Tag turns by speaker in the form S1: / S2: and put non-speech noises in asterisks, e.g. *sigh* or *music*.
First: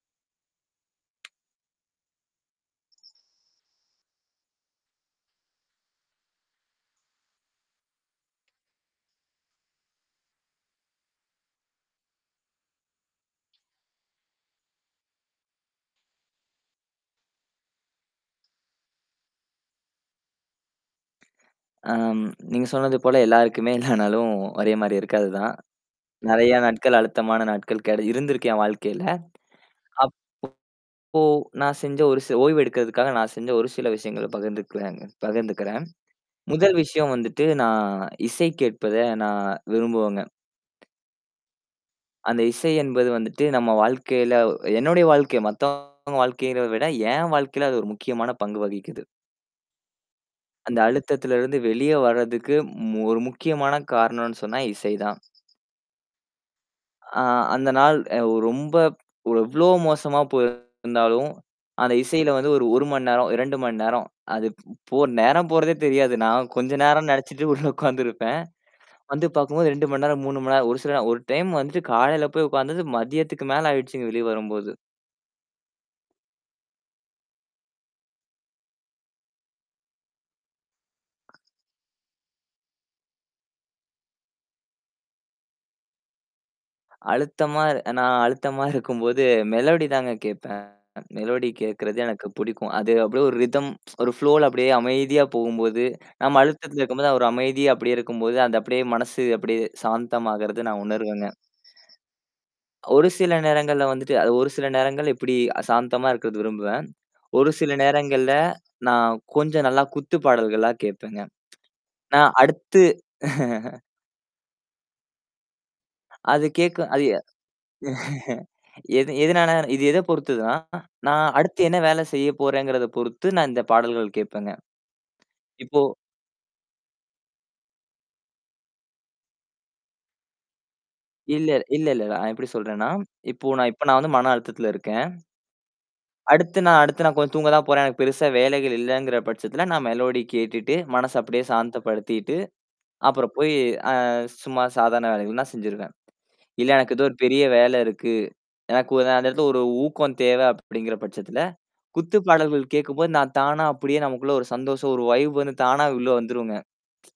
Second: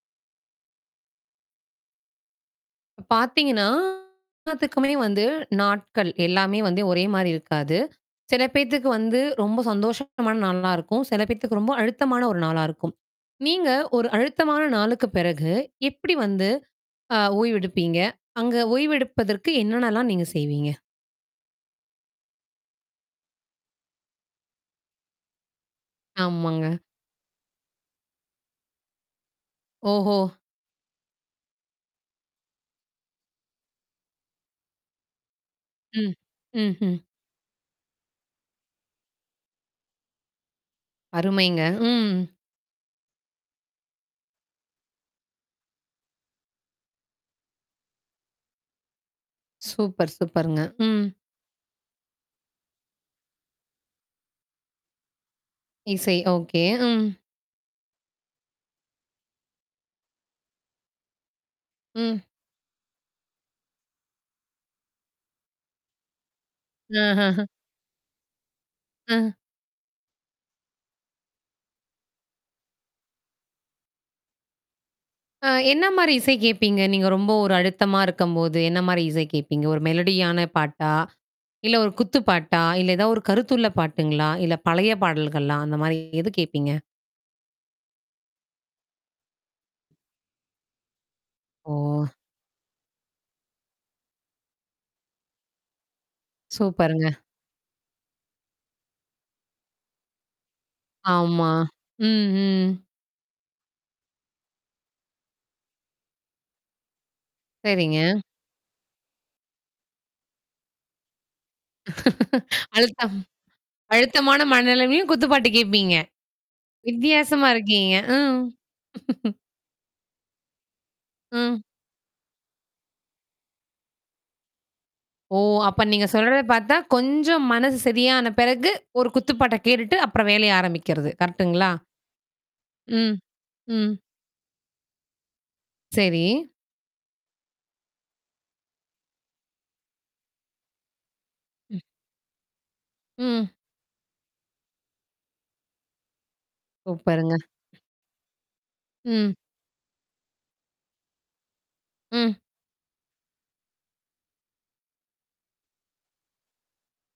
S1: பார்த்தீங்கன்னா, எல்லாத்துக்குமே வந்து நாட்கள் எல்லாமே வந்து ஒரே மாரி இருக்காது. சில பேத்துக்கு வந்து ரொம்ப சந்தோஷமான நாளா இருக்கும். சில பேத்துக்கு ரொம்ப அழுத்தமான ஒரு நாளா இருக்கும். நீங்க ஒரு அழுத்தமான நாளுக்கு பிறகு எப்படி வந்து ஆ ஓய்வெடுப்பீங்க? அங்க ஓய்வெடுப்பதற்கு என்னென்னலாம் நீங்க செய்வீங்க?
S2: ஆ. நீங்க சொன்னது போல எல்லாருக்குமே எல்லா நாளும் ஒரே மாரி இருக்கு அதுதான். நெறைய
S1: ஆமாங்க.
S2: நாட்கள் அழுத்தமான நாட்கள் கெட இருந்திருக்கு என் வாழ்க்கையில.
S1: ஓஹோ!
S2: அப்போ, நான் செஞ்ச ஒரு ச ஓய்வு எடுக்கிறதுக்காக நான் செஞ்ச ஒரு சில விஷயங்கள பகிர்ந்துக்கிறேங்க பகிர்ந்துக்கிறேன்.
S1: ம்.
S2: முதல்
S1: ம்ஹ்ம்.
S2: விஷயம் வந்துட்டு நான் இசைக் கேட்பத நான் விரும்புவேங்க.
S1: அருமைங்க. ம்.
S2: அந்த இசை என்பது வந்துட்டு நம்ம வாழ்க்கையில என்னுடைய வாழ்க்கை. மத்தவங்க வாழ்க்கைல விட என் வாழ்க்கையில அது ஒரு முக்கியமான பங்கு வகிக்குது.
S1: சூப்பர், சூப்பர்ங்க.
S2: அந்த
S1: ம்.
S2: அழுத்தத்தில இருந்து வெளியே வர்றதுக்கு ம் ஒரு முக்கியமான காரணம்னு சொன்னா இசை தான்.
S1: இசை ஓகே. ம்.
S2: ஆ அந்த நாள் அ ரொம்ப ப் எவ்ளோ மோசமா போயிருந்தாலும், அந்த
S1: ம்.
S2: இசையில வந்து ஒரு 1 மணி நேரம், 2 மணி நேரம். அது ப் போ நேரம் போறதே தெரியாது. நான் கொஞ்ச நேரம்
S1: அஹ்ம்.
S2: நெச்சுட்டு உள்ள உட்கார்ந்துருப்பேன். வந்து
S1: அ.
S2: பார்க்கும்போது 2 மணி நேரம், 3 மணி நேரம் ஒரு சில நேரம் ஒரு டைம் வந்துட்டு காலையில போய் உட்காந்தது மதியத்துக்கு மேல ஆயிடுச்சுங்க வெளிய வரும்போது.
S1: அ என்ன மாரி இசை கேட்பீங்க? நீங்க ரொம்ப ஒரு அழுத்தமா இருக்கும்போது, என்ன மாரி இசை கேட்பீங்க? ஒரு மெலடியான பாட்டா? இல்ல ஒரு குத்து பாட்டா? இல்ல ஏதாவது ஒரு கருத்துள்ள பாட்டுங்களா? இல்ல பழைய பாடல்கள்லா? அந்த மாரி எது கேப்பீங்க?
S2: அழுத்தமா நான் அழுத்தமா இருக்கும்போது மெலோடி தாங்க கேப்பேன். மெலோடி கேட்கறது
S1: ஓ!
S2: எனக்கு பிடிக்கும். அது அப்படியே ஒரு ரிதம் ஒரு ஃப்ளோல அப்படியே அமைதியா போகும்போது, நம்ம அழுத்தத்தில இருக்கும்போது
S1: சூப்பர்ங்க.
S2: அவ ஒரு அமைதிய அப்படியியே இருக்கும்போது, அந்த அப்படியே மனசு அப்படியே சாந்தமாகறது நான் உணர்வேங்க.
S1: ஆமா. ம், ம்.
S2: ஒரு சில நேரங்கள்ல வந்துட்டு அது ஒரு சில நேரங்கள் எப்படி சாந்தமா இருக்கிறது விரும்புவேன். ஒரு சில
S1: சரிங்க.
S2: நேரங்கள்ல நான் கொஞ்சம் நல்லா குத்து பாடல்களா கேட்பேங்க. நான் அடுத்து
S1: அழுத்தம் அழுத்தமான மனநிலைமையும் குத்துப்பாட்டு கேட்பீங்க.
S2: அது கேட்க அது ய
S1: வித்தியாசமா இருக்கீங்க. ம்.
S2: எது எதுனால? இது எத பொறுத்துதுன்னா, நான் அடுத்து
S1: ம்.
S2: என்ன வேலை செய்ய போறேங்கிறத பொறுத்து நான் இந்த பாடல்கள் கேட்பேங்க.
S1: ஓ!
S2: இப்போ
S1: அப்ப நீங்க சொல்றத பார்த்தா கொஞ்சம் மனசு சரியான பிறகு ஒரு குத்துப்பாட்ட கேட்டுட்டு அப்புறம் வேலைய ஆரம்பிக்கிறது.
S2: இல்ல,
S1: கரெக்ட்டுங்களா?
S2: இல்லல்ல. நான் எப்படி சொல்றேன்னா,
S1: ம்.
S2: இப்போ நான் இப்ப
S1: ம்.
S2: நான் வந்து மன அழுத்தத்தில இருக்கேன்.
S1: சரி.
S2: அடுத்து நான் அடுத்து நான் கொஞ்சம் தூங்க தான் போறேன். எனக்கு பெருசா வேலைகள் இல்லங்கிற பட்சத்தில நான் மெலோடி கேட்டுட்டு மனச அப்படியே
S1: ம்.
S2: சாந்தப்படுத்திட்டு. அப்புறம்
S1: ம்.
S2: போயி அ சும்மா சாதாரண வேலைகள் நான் செஞ்சுருவேன். இல்ல எனக்கு ஏதோ ஒரு
S1: சூப்பருங்க.
S2: பெரிய வேல இருக்கு. எனக்கு உ அந்த
S1: ம்.
S2: இடத்துல ஒரு ஊக்கம் தேவை அப்படிங்கிற பட்சத்துல, குத்து
S1: ம்.
S2: பாடல்கள் கேட்கும்போது, நான் தானா அப்படியே நமக்குள்ள ஒரு சந்தோஷம் ஒரு வைப் வந்து தானா உள்ள வந்துருங்க. *tsk*